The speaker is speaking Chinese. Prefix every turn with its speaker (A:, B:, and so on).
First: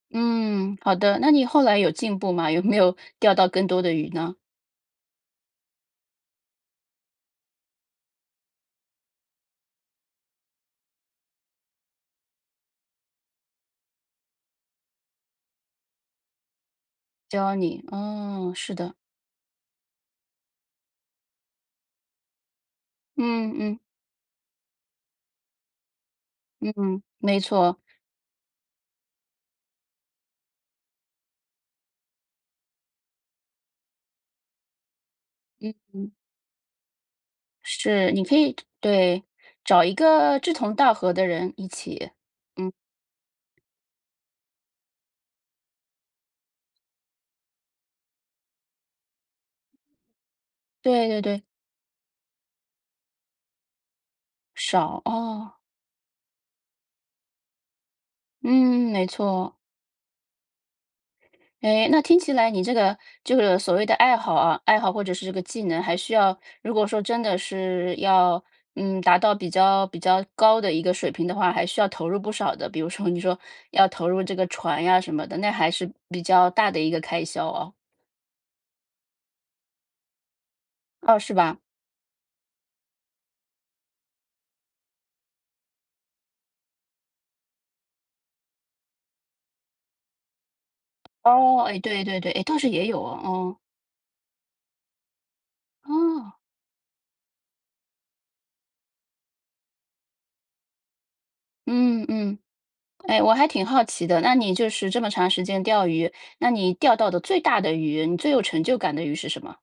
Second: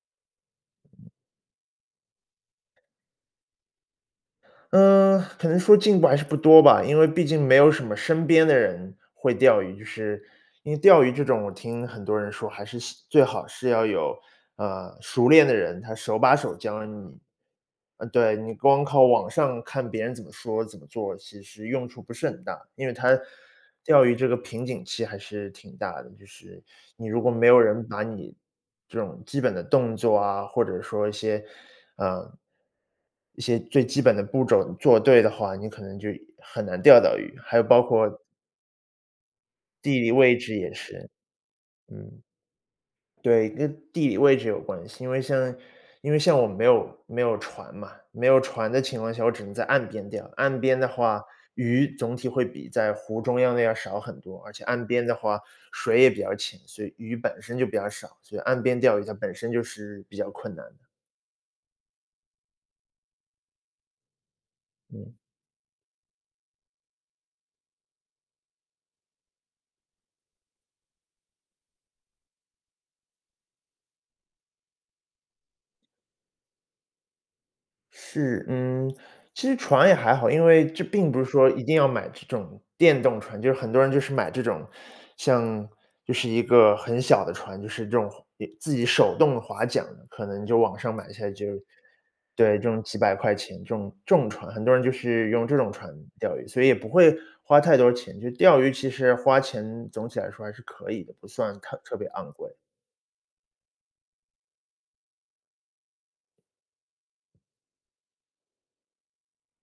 A: 嗯，好的，那你后来有进步吗？有没有钓到更多的鱼呢？
B: 嗯，可能说进步还是不多吧，因为毕竟没有什么身边的人会钓鱼，就是因为钓鱼这种我听很多人说，还是希最好是要有，呃，熟练的人，他手把手教你。
A: 教你，
B: 呃，对，
A: 嗯，
B: 你
A: 是
B: 光
A: 的。
B: 靠网上看别人怎么说、怎么做，其实用处不是很大，因为他
A: 嗯嗯。
B: 钓鱼这个瓶颈期还是挺大的，就是
A: 嗯，
B: 你如果
A: 没
B: 没有
A: 错。
B: 人把你这种基本的动作啊，或者说一些嗯。一些最基本的步骤做对的话，你
A: 嗯，
B: 可能就
A: 嗯。
B: 很难钓到鱼，还有包括
A: 是，你可以对，找一
B: 地理位
A: 个志
B: 置也
A: 同道
B: 是。
A: 合的人一起。
B: 嗯。
A: 嗯。
B: 对，跟地理位置有关系。因为像因为像我没有没有船嘛，没有船的情况下，我只能在岸边钓，岸边的
A: 对对
B: 话，
A: 对。
B: 鱼总体会比在湖中央的要少很多，而且岸
A: 少，
B: 边的话，
A: 哦。
B: 水也比较浅，所以鱼本身就比较少，所以岸边
A: 嗯，
B: 钓
A: 没
B: 鱼它本身
A: 错。
B: 就是比较困难的。
A: 诶，那听起来你这个就是所谓的爱好啊，爱好或者
B: 嗯。
A: 是这个技能，还需要如果说真的是要，嗯，达到比较比较高的一个水平的话，还需要投入不少的。比如说你说要投入这个船呀什么的，那还是比较大的一个开销哦。
B: 是。嗯，其实船也还好，因为这并
A: 哦，
B: 不是
A: 是
B: 说
A: 吧。
B: 一定要买这种电动船，就很多人就是买这种，像就是一个很小的船，就是这种划自己手动划桨，可能就网上买一下就
A: 哦，哎，对对对，唉，倒
B: 对，这
A: 是
B: 种
A: 也
B: 几
A: 有
B: 百
A: 哦，
B: 块
A: 哦。
B: 钱，这种这种船，很多人就是用这种船
A: 哦。
B: 钓鱼。所以也不会花太多钱，就钓鱼其实花钱总体来说还是可以的，不算太特
A: 嗯
B: 别昂
A: 嗯，
B: 贵。
A: 哎，我还挺好奇的，那你就是这么长时间钓鱼，那你钓到的最大的鱼，你最有成就感的鱼是什么？